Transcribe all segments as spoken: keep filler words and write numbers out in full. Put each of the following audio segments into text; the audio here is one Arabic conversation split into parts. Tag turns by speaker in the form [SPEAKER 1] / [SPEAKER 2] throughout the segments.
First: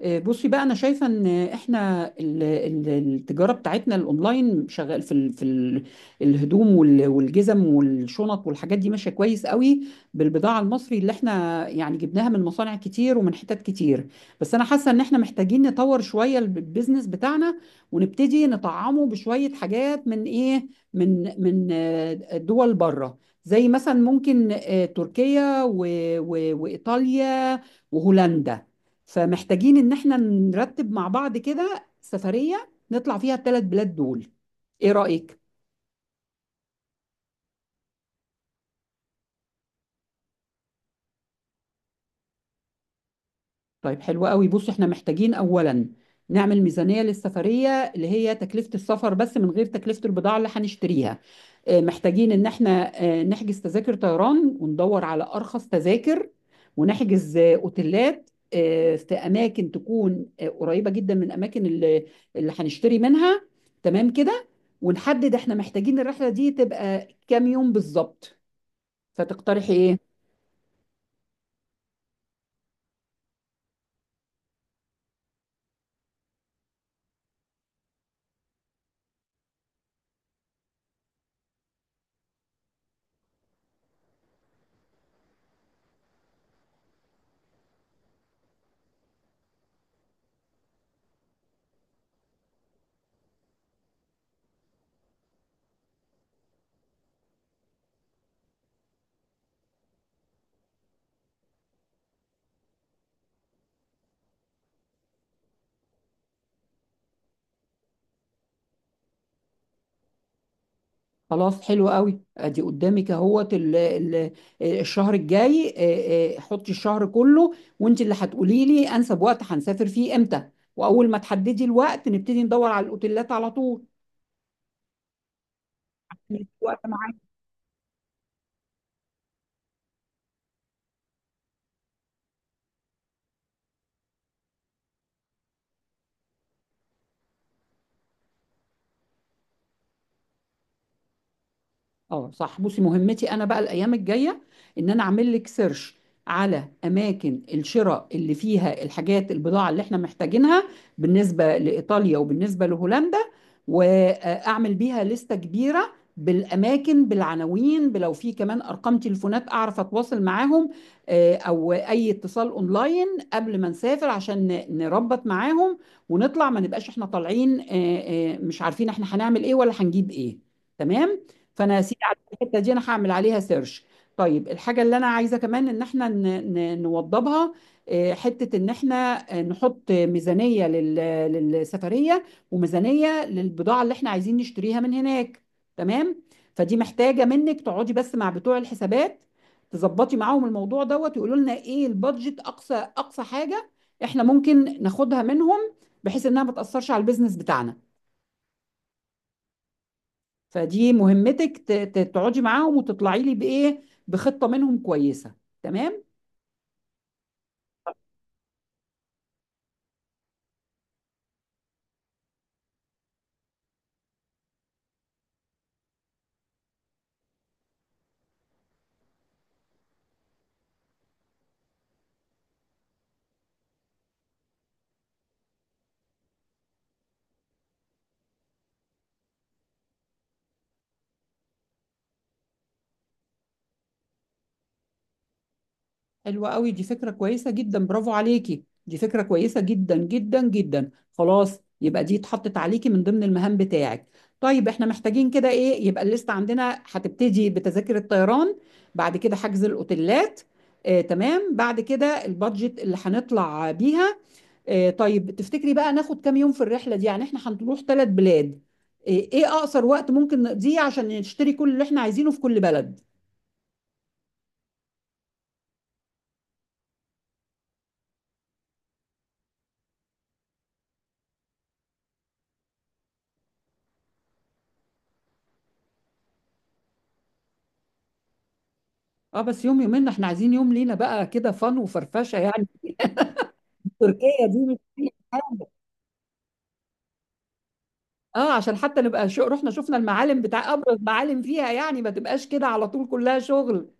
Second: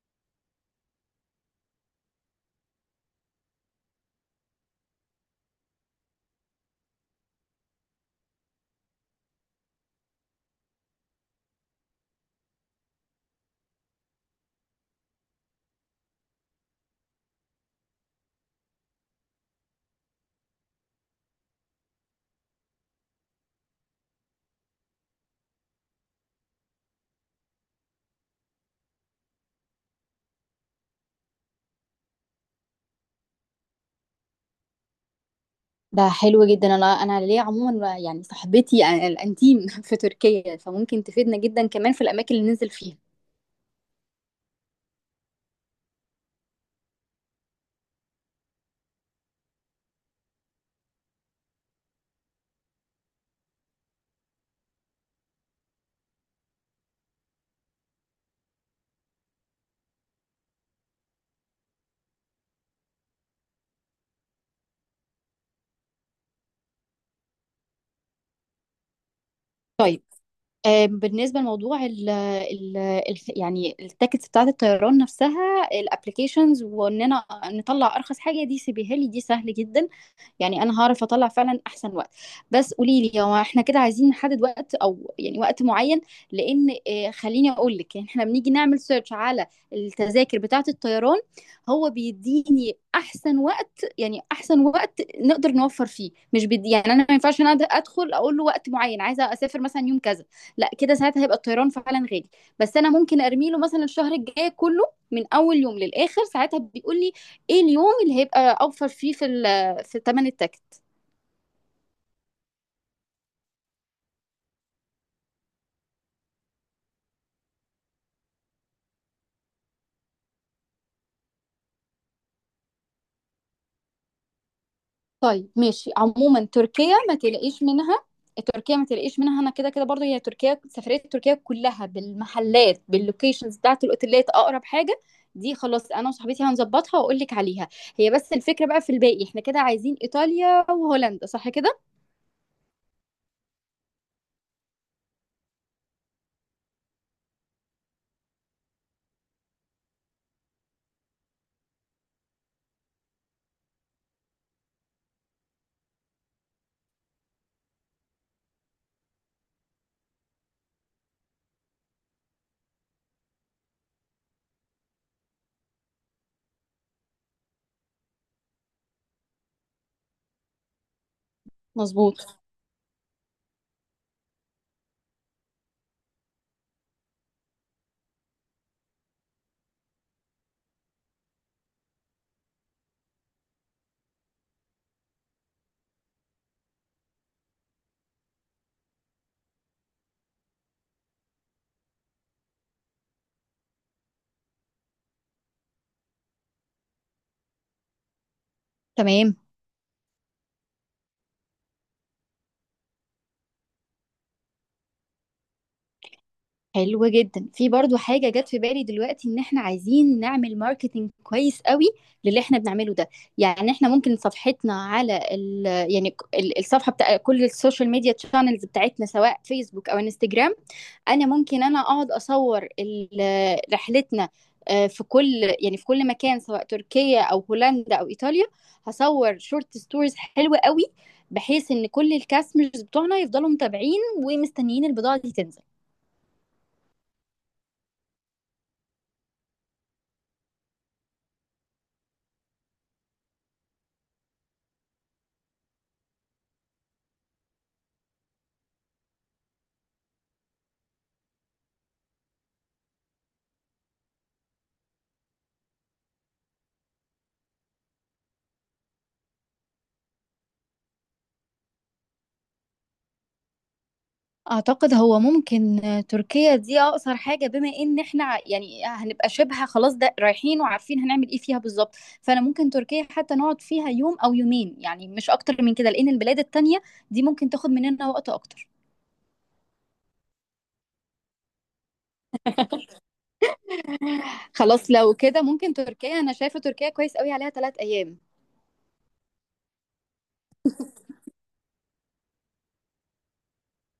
[SPEAKER 1] آه، بصي بقى انا شايفه ان احنا ال- ال- التجاره بتاعتنا الاونلاين شغال في ال في ال الهدوم وال- والجزم والشنط والحاجات دي ماشيه كويس قوي بالبضاعه المصري اللي احنا يعني جبناها من مصانع كتير ومن حتت كتير. بس انا حاسه ان احنا محتاجين نطور شويه الب- البيزنس بتاعنا ونبتدي نطعمه بشويه حاجات من ايه، من من آه، دول بره، زي مثلا ممكن آه، تركيا و- و- وايطاليا وهولندا. فمحتاجين ان احنا نرتب مع بعض كده سفرية نطلع فيها الثلاث بلاد دول. ايه رأيك؟
[SPEAKER 2] ده حلو جدا. انا انا ليا عموما يعني صاحبتي الانتيم في تركيا، فممكن تفيدنا جدا كمان في الاماكن اللي ننزل فيها.
[SPEAKER 1] طيب، حلو قوي. بص، احنا محتاجين اولا نعمل ميزانية للسفرية، اللي هي تكلفة السفر بس من غير تكلفة البضاعة اللي هنشتريها. آه، محتاجين ان احنا آه، نحجز تذاكر طيران وندور على ارخص تذاكر، ونحجز آه، اوتيلات آه، في اماكن تكون آه، قريبة جدا من اماكن اللي اللي هنشتري منها. تمام كده؟ ونحدد احنا محتاجين الرحلة دي تبقى كام يوم بالظبط. فتقترحي ايه؟
[SPEAKER 2] طيب، آه، بالنسبه لموضوع ال ال ال يعني التيكتس بتاعه الطيران نفسها، الابلكيشنز، واننا نطلع ارخص حاجه، دي سيبيهالي، دي سهل جدا. يعني انا هعرف اطلع فعلا احسن وقت. بس قولي لي، هو احنا كده عايزين نحدد وقت او يعني وقت معين؟ لان آه، خليني اقول لك، يعني احنا بنيجي نعمل سيرش على التذاكر بتاعة الطيران، هو بيديني احسن وقت، يعني احسن وقت نقدر نوفر فيه. مش بدي يعني، انا ما ينفعش انا ادخل اقول له وقت معين عايزه اسافر مثلا يوم كذا، لا، كده ساعتها هيبقى الطيران فعلا غالي. بس انا ممكن ارمي له مثلا الشهر الجاي كله، من اول يوم للاخر، ساعتها بيقول لي ايه اليوم اللي هيبقى اوفر فيه في ال في تمن التكت.
[SPEAKER 1] خلاص، حلو قوي. ادي قدامك اهوت ال- ال- الشهر الجاي. آه، آه، حطي الشهر كله، وانت اللي هتقولي لي انسب وقت هنسافر فيه امتى، واول ما تحددي الوقت نبتدي ندور على الاوتيلات على طول.
[SPEAKER 2] طيب ماشي. عموما
[SPEAKER 1] وقت
[SPEAKER 2] تركيا ما
[SPEAKER 1] معانا.
[SPEAKER 2] تلاقيش منها، تركيا ما تلاقيش منها، انا كده كده برضو هي تركيا، سفرية تركيا كلها بالمحلات، باللوكيشنز بتاعت الاوتيلات اقرب حاجة، دي خلاص انا وصاحبتي هنظبطها واقول لك عليها. هي بس الفكرة بقى في الباقي، احنا كده عايزين ايطاليا وهولندا، صح كده؟
[SPEAKER 1] اه صح. بصي، مهمتي انا بقى الايام الجايه ان انا اعمل لك سيرش على اماكن الشراء اللي فيها الحاجات، البضاعه اللي احنا محتاجينها بالنسبه لايطاليا وبالنسبه لهولندا، واعمل بيها لستة كبيره بالاماكن، بالعناوين، بلو في كمان ارقام تليفونات اعرف اتواصل معاهم، آه، او اي اتصال اونلاين قبل ما نسافر عشان ن- نربط معاهم ونطلع، ما نبقاش احنا طالعين آه، آه، مش عارفين احنا هنعمل ايه ولا هنجيب ايه. تمام؟ فانا يا سيدي
[SPEAKER 2] مظبوط
[SPEAKER 1] الحته دي انا هعمل عليها سيرش. طيب، الحاجه اللي انا عايزه كمان ان احنا ن- ن- نوضبها، آه، حته ان احنا آه، نحط ميزانيه لل- للسفريه وميزانيه للبضاعه اللي احنا عايزين نشتريها من هناك. تمام؟ فدي محتاجه منك تقعدي بس مع بتوع الحسابات، تظبطي معاهم الموضوع دوت، ويقولوا لنا ايه البادجت، اقصى اقصى حاجه احنا ممكن ناخدها منهم، بحيث انها ما تاثرش على البيزنس بتاعنا.
[SPEAKER 2] تمام.
[SPEAKER 1] فدي مهمتك، ت- ت- تقعدي معاهم وتطلعي لي بايه، بخطه منهم كويسه. تمام؟
[SPEAKER 2] حلو جدا، في برضو حاجة جت في بالي دلوقتي، ان احنا عايزين نعمل ماركتينج كويس قوي للي احنا بنعمله ده. يعني احنا ممكن صفحتنا على ال يعني ك- ال- الصفحة بتاع كل السوشيال ميديا تشانلز بتاعتنا، سواء فيسبوك او انستجرام، انا ممكن انا اقعد اصور ال- رحلتنا، آه، في كل يعني في كل مكان، سواء تركيا او هولندا او ايطاليا. هصور شورت ستوريز حلوة قوي، بحيث ان كل الكاستمرز بتوعنا يفضلوا متابعين ومستنيين البضاعة دي تنزل.
[SPEAKER 1] حلوه قوي دي، فكره كويسه جدا. برافو عليكي، دي فكره كويسه جدا جدا جدا. خلاص، يبقى دي اتحطت عليكي من ضمن المهام بتاعك. طيب، احنا محتاجين كده ايه، يبقى الليست عندنا هتبتدي بتذاكر الطيران، بعد كده حجز الاوتيلات، آه تمام، بعد كده البادجت اللي هنطلع بيها. آه، طيب، تفتكري بقى ناخد كام يوم في الرحلة دي؟ يعني احنا هنروح ثلاث بلاد، آه، ايه اقصر وقت ممكن نقضيه عشان نشتري كل اللي احنا عايزينه في كل بلد؟
[SPEAKER 2] اعتقد هو ممكن تركيا دي اقصر حاجه، بما ان احنا ع- يعني هنبقى شبه خلاص ده رايحين وعارفين هنعمل ايه فيها بالظبط. فانا ممكن تركيا حتى نقعد فيها يوم او يومين، يعني مش اكتر من كده، لان البلاد التانية دي ممكن تاخد مننا وقت اكتر.
[SPEAKER 1] اه، بس يوم يومين، احنا عايزين يوم لينا بقى كده فن وفرفشة يعني، تركيا دي مش
[SPEAKER 2] خلاص،
[SPEAKER 1] أي
[SPEAKER 2] لو كده
[SPEAKER 1] حاجة.
[SPEAKER 2] ممكن تركيا، انا شايفه تركيا كويس قوي عليها ثلاث ايام.
[SPEAKER 1] اه عشان حتى نبقى شو رحنا شفنا المعالم بتاع ابرز معالم فيها، يعني ما تبقاش كده على طول كلها شغل.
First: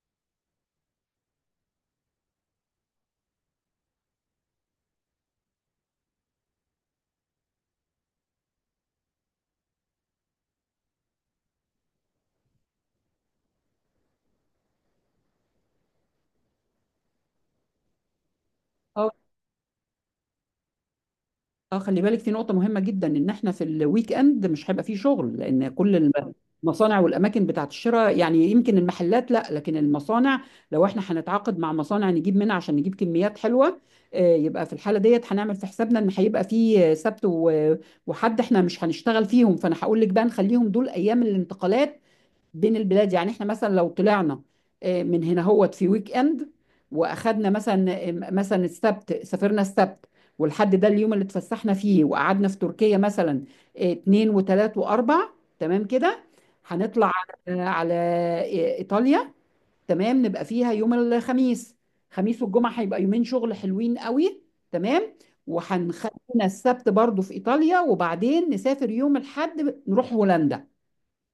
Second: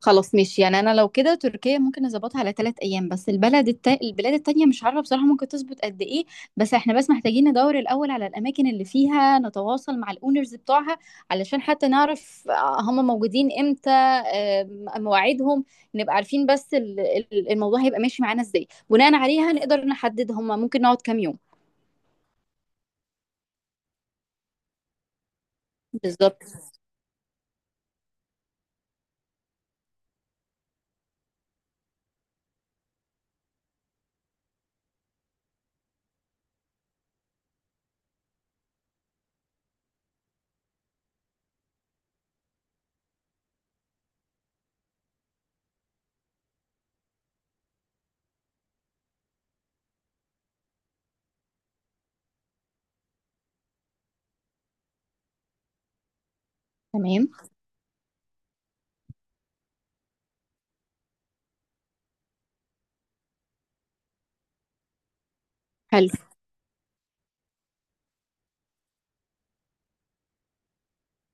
[SPEAKER 2] خلاص ماشي، يعني انا لو كده تركيا ممكن نظبطها على ثلاث ايام، بس البلد التا... البلاد التانية مش عارفة بصراحة ممكن تظبط قد ايه. بس احنا بس محتاجين ندور الاول على الاماكن اللي فيها نتواصل مع الاونرز بتوعها، علشان حتى نعرف آه، هم موجودين امتى، آه، مواعيدهم، نبقى عارفين بس ال- ال- الموضوع هيبقى ماشي معانا ازاي،
[SPEAKER 1] اه،
[SPEAKER 2] بناء عليها نقدر نحدد هم ممكن نقعد كام يوم
[SPEAKER 1] اه، خلي بالك في نقطة مهمة جدا، ان احنا في الويك اند مش هيبقى فيه شغل، لان كل
[SPEAKER 2] بالظبط.
[SPEAKER 1] المصانع والاماكن بتاعت الشراء، يعني يمكن المحلات لا، لكن المصانع، لو احنا هنتعاقد مع مصانع نجيب منها عشان نجيب كميات حلوة، آه، يبقى في الحالة ديت هنعمل في حسابنا ان هيبقى فيه سبت و- وحد احنا مش هنشتغل فيهم. فانا هقول لك بقى نخليهم دول ايام الانتقالات بين البلاد. يعني احنا مثلا لو طلعنا آه، من هنا هوت في ويك اند، واخدنا مثلا آه، مثلا السبت، سافرنا السبت، والحد ده اليوم اللي اتفسحنا فيه وقعدنا في تركيا مثلا، آه، اتنين وتلات واربع. تمام كده؟ هنطلع
[SPEAKER 2] تمام.
[SPEAKER 1] على على، آه، ايطاليا. تمام، نبقى فيها يوم الخميس. خميس والجمعة هيبقى يومين شغل حلوين قوي. تمام؟
[SPEAKER 2] حلو،
[SPEAKER 1] وهنخلينا السبت برضو في ايطاليا، وبعدين نسافر يوم الحد نروح هولندا.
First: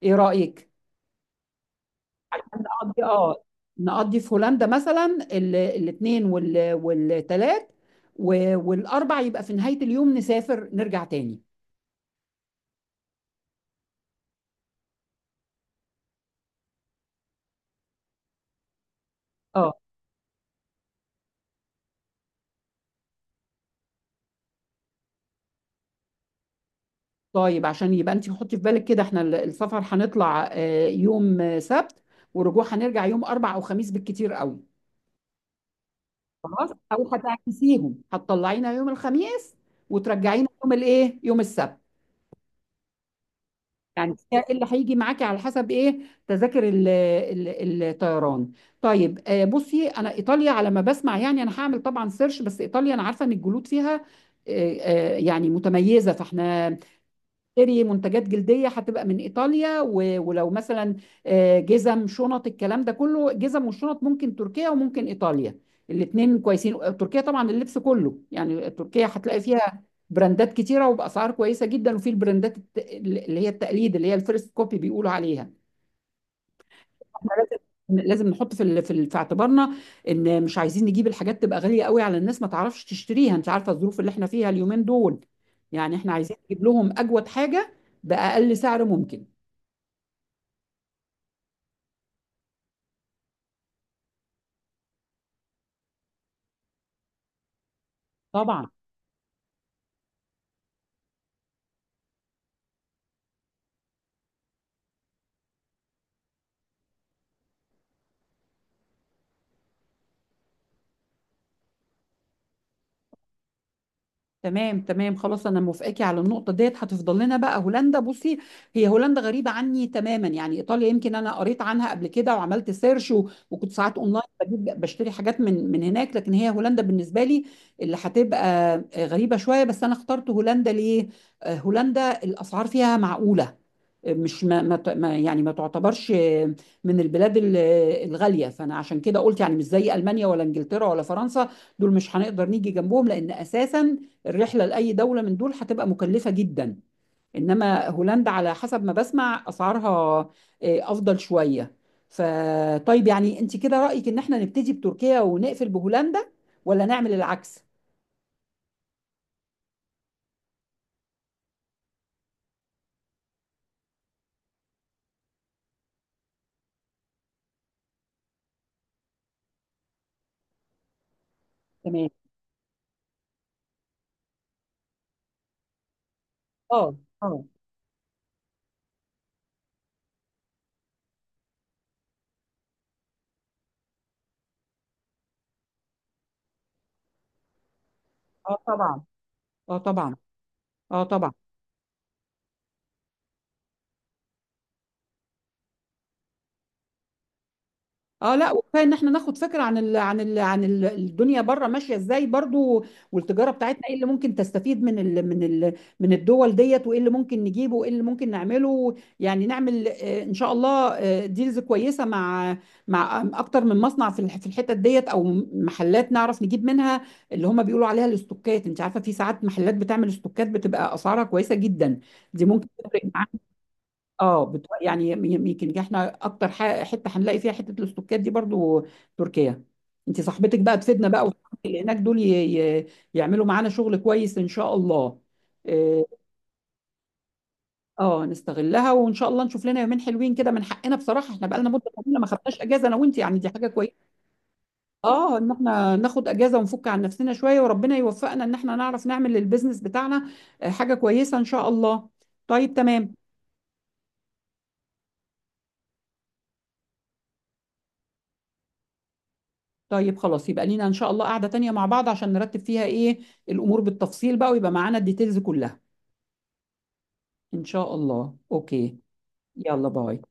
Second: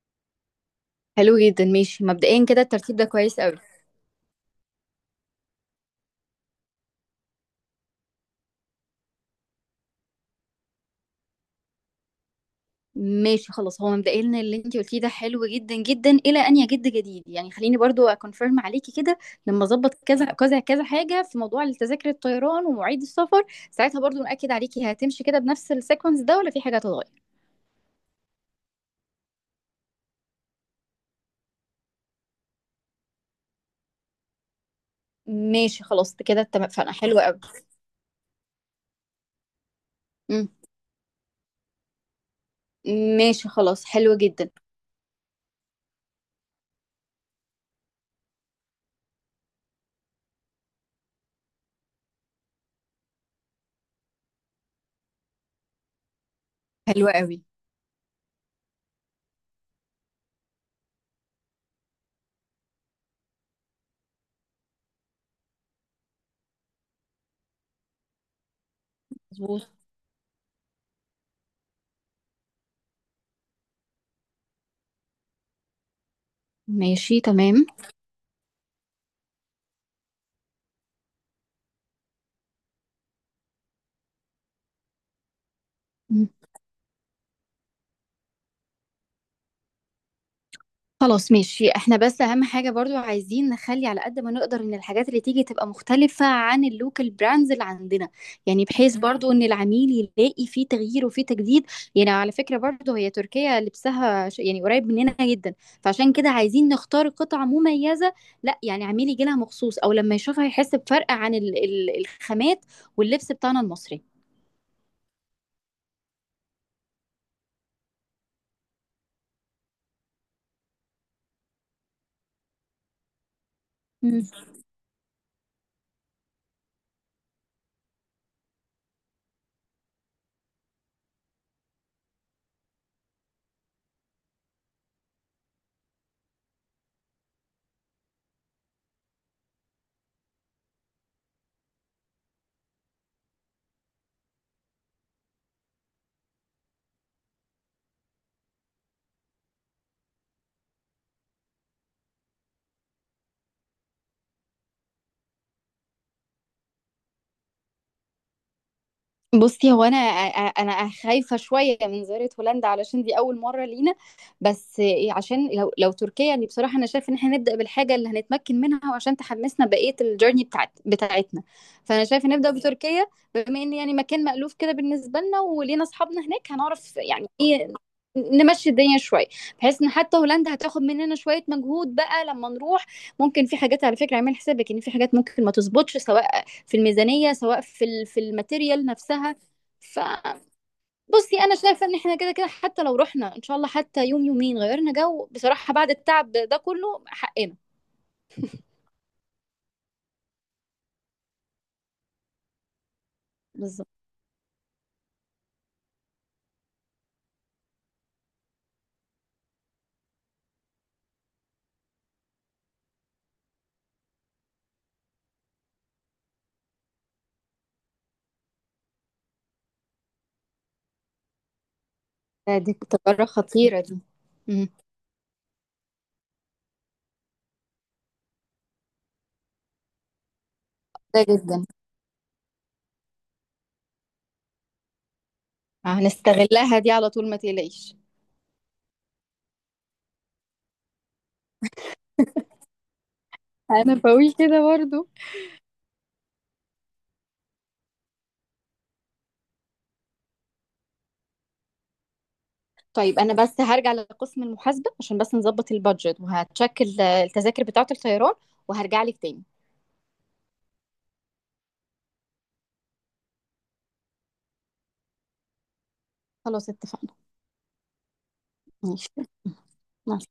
[SPEAKER 1] ايه رأيك؟
[SPEAKER 2] حلو جدا، ماشي. مبدئيا كده الترتيب
[SPEAKER 1] نقضي
[SPEAKER 2] ده كويس
[SPEAKER 1] اه
[SPEAKER 2] قوي.
[SPEAKER 1] نقضي في هولندا مثلا الاثنين والثلاث والاربع، يبقى في نهاية اليوم نسافر نرجع تاني.
[SPEAKER 2] ماشي خلاص، هو مبدئيا اللي انت قلتيه ده حلو جدا جدا الى ان يجد جديد. يعني خليني برضو اكونفيرم عليكي كده، لما
[SPEAKER 1] اه.
[SPEAKER 2] اظبط كذا كذا كذا حاجه في موضوع التذاكر الطيران ومواعيد السفر، ساعتها برضو ناكد عليكي هتمشي كده بنفس السيكونس ده ولا في حاجه هتتغير.
[SPEAKER 1] طيب، عشان يبقى انت حطي في بالك كده، احنا ال- السفر هنطلع آه، يوم آه، سبت، ورجوع هنرجع يوم اربع او خميس بالكتير قوي.
[SPEAKER 2] ماشي خلاص، كده
[SPEAKER 1] خلاص،
[SPEAKER 2] اتفقنا،
[SPEAKER 1] او
[SPEAKER 2] حلو قوي.
[SPEAKER 1] هتعكسيهم، هتطلعينا يوم الخميس وترجعينا
[SPEAKER 2] مم.
[SPEAKER 1] يوم الايه يوم السبت.
[SPEAKER 2] ماشي خلاص،
[SPEAKER 1] يعني
[SPEAKER 2] حلو
[SPEAKER 1] هي
[SPEAKER 2] جدا.
[SPEAKER 1] اللي هيجي معاكي على حسب ايه، تذاكر ال- ال- الطيران. طيب، آه، بصي، انا ايطاليا على ما بسمع، يعني انا هعمل طبعا سيرش، بس ايطاليا انا عارفه ان الجلود فيها آه، آه، يعني متميزه. فاحنا
[SPEAKER 2] حلو قوي.
[SPEAKER 1] تشتري منتجات جلديه هتبقى من ايطاليا، و- ولو مثلا آه، جزم، شنط، الكلام ده كله، جزم والشنط ممكن تركيا وممكن ايطاليا، الاثنين كويسين. تركيا طبعا اللبس كله، يعني تركيا هتلاقي
[SPEAKER 2] مظبوط.
[SPEAKER 1] فيها براندات كتيره وباسعار كويسه جدا، وفي البراندات الت- اللي هي التقليد، اللي هي الفيرست كوبي بيقولوا عليها.
[SPEAKER 2] ماشي
[SPEAKER 1] لازم،
[SPEAKER 2] تمام.
[SPEAKER 1] لازم نحط في ال- في ال- في اعتبارنا ان مش عايزين نجيب الحاجات تبقى غاليه قوي على الناس ما تعرفش تشتريها، انت عارفه الظروف اللي احنا فيها اليومين دول. يعني احنا عايزين نجيب لهم اجود حاجه باقل سعر ممكن.
[SPEAKER 2] خلاص ماشي، احنا بس اهم حاجة برضو عايزين نخلي على قد ما نقدر ان الحاجات اللي تيجي تبقى مختلفة عن اللوكال براندز اللي عندنا. يعني
[SPEAKER 1] طبعا.
[SPEAKER 2] بحيث برضو ان العميل يلاقي فيه تغيير وفيه تجديد. يعني على فكرة برضو هي تركيا لبسها ش- يعني قريب مننا جدا، فعشان كده عايزين نختار قطع مميزة، لا يعني عميل يجي لها مخصوص او لما يشوفها يحس بفرق عن ال- ال- الخامات واللبس بتاعنا المصري.
[SPEAKER 1] تمام، تمام، خلاص، انا موافقاكي على النقطه ديت. هتفضل لنا بقى هولندا. بصي، هي هولندا غريبه عني تماما، يعني ايطاليا يمكن انا قريت عنها قبل كده وعملت سيرش، و- وكنت ساعات اونلاين بجيب، بشتري حاجات من من هناك، لكن هي هولندا بالنسبه لي اللي هتبقى غريبه شويه. بس انا اخترت هولندا ليه؟ آه، هولندا الاسعار فيها معقوله، آه، مش ما ما ت- ما- يعني ما تعتبرش آه، من البلاد ال- آه، الغاليه. فانا عشان كده قلت، يعني مش زي المانيا ولا انجلترا ولا فرنسا، دول مش هنقدر نيجي جنبهم، لان اساسا الرحلة لأي دولة من دول هتبقى مكلفة جدا. إنما هولندا على حسب ما بسمع أسعارها آه، أفضل شوية. فطيب، يعني أنت كده رأيك إن إحنا نبتدي بتركيا ونقفل بهولندا، ولا نعمل العكس؟
[SPEAKER 2] بُصّي، هو أنا أ أ أنا خايفة شوية من زيارة هولندا علشان دي أول مرّة لينا، بس إيه، عشان لو لو تركيا، اللي بصراحة أنا شايفة إن إحنا نبدأ بالحاجة اللي هنتمكن منها وعشان تحمّسنا بقية الjourney بتاعت بتاعتنا، فأنا
[SPEAKER 1] تمام.
[SPEAKER 2] شايفة نبدأ بتركيا، بما إن يعني مكان مألوف كده بالنسبة لنا ولينا أصحابنا هناك،
[SPEAKER 1] اه،
[SPEAKER 2] هنعرف يعني
[SPEAKER 1] اه،
[SPEAKER 2] إيه، نمشّي الدنيا شوية، بحيث إن حتى هولندا هتاخد مننا شوية مجهود بقى لمّا نروح. ممكن في حاجات، على فكرة اعملي حسابِك إن في حاجات ممكن ما تضبطش، سواء في الميزانية سواء في ال- في
[SPEAKER 1] اه،
[SPEAKER 2] الماتيريال
[SPEAKER 1] طبعا.
[SPEAKER 2] نفسها.
[SPEAKER 1] اه، طبعا.
[SPEAKER 2] فبصي،
[SPEAKER 1] اه، طبعا.
[SPEAKER 2] انا شايفة ان احنا كده كده حتى لو رحنا ان شاء الله حتى يوم يومين غيرنا جو بصراحة، بعد التعب ده كله حقنا.
[SPEAKER 1] اه، لا، وكفايه ان احنا ناخد فكره عن ال عن ال عن ال الدنيا بره ماشيه ازاي برضو، والتجاره بتاعتنا
[SPEAKER 2] بالظبط.
[SPEAKER 1] ايه اللي ممكن تستفيد من ال من ال من الدول ديت، وايه اللي ممكن نجيبه وايه اللي ممكن نعمله. يعني نعمل آه، ان شاء الله ديلز كويسه مع مع اكتر من مصنع في الح- في الحتت ديت، او محلات نعرف نجيب منها، اللي هم بيقولوا عليها الاستوكات. انت عارفه في ساعات محلات بتعمل استوكات بتبقى اسعارها كويسه جدا، دي
[SPEAKER 2] آه،
[SPEAKER 1] ممكن
[SPEAKER 2] دي
[SPEAKER 1] تفرق.
[SPEAKER 2] تجربة خطيرة دي.
[SPEAKER 1] اه، بت...
[SPEAKER 2] مم.
[SPEAKER 1] يعني يمكن احنا اكتر ح... حته هنلاقي فيها حته الاستوكات دي برضو، تركيا. انت صاحبتك بقى تفيدنا
[SPEAKER 2] ده
[SPEAKER 1] بقى،
[SPEAKER 2] جدا.
[SPEAKER 1] وصاحبتك اللي هناك دول ي... ي... يعملوا معانا شغل كويس ان شاء الله. اه،
[SPEAKER 2] هنستغلها دي على طول، ما تقلقيش.
[SPEAKER 1] آه، نستغلها وان شاء الله نشوف لنا يومين حلوين كده، من حقنا بصراحه، احنا بقى لنا مده طويله ما خدناش اجازه انا وانت، يعني دي حاجه
[SPEAKER 2] انا
[SPEAKER 1] كويسه.
[SPEAKER 2] بقول كده برضو.
[SPEAKER 1] اه، ان احنا ناخد اجازه ونفك عن نفسنا شويه، وربنا يوفقنا ان احنا نعرف نعمل للبيزنس بتاعنا آه، حاجه كويسه ان شاء الله. طيب، تمام.
[SPEAKER 2] طيب انا بس هرجع لقسم المحاسبه عشان بس نظبط البادجت وهتشكل التذاكر بتاعه الطيران، وهرجع لك تاني.
[SPEAKER 1] طيب خلاص، يبقى لينا ان شاء الله قعدة تانية مع بعض عشان نرتب فيها ايه، الامور بالتفصيل بقى، ويبقى معانا الديتيلز كلها.
[SPEAKER 2] خلاص اتفقنا.
[SPEAKER 1] ان شاء الله. اوكي.
[SPEAKER 2] ماشي.
[SPEAKER 1] يلا،
[SPEAKER 2] مع
[SPEAKER 1] باي.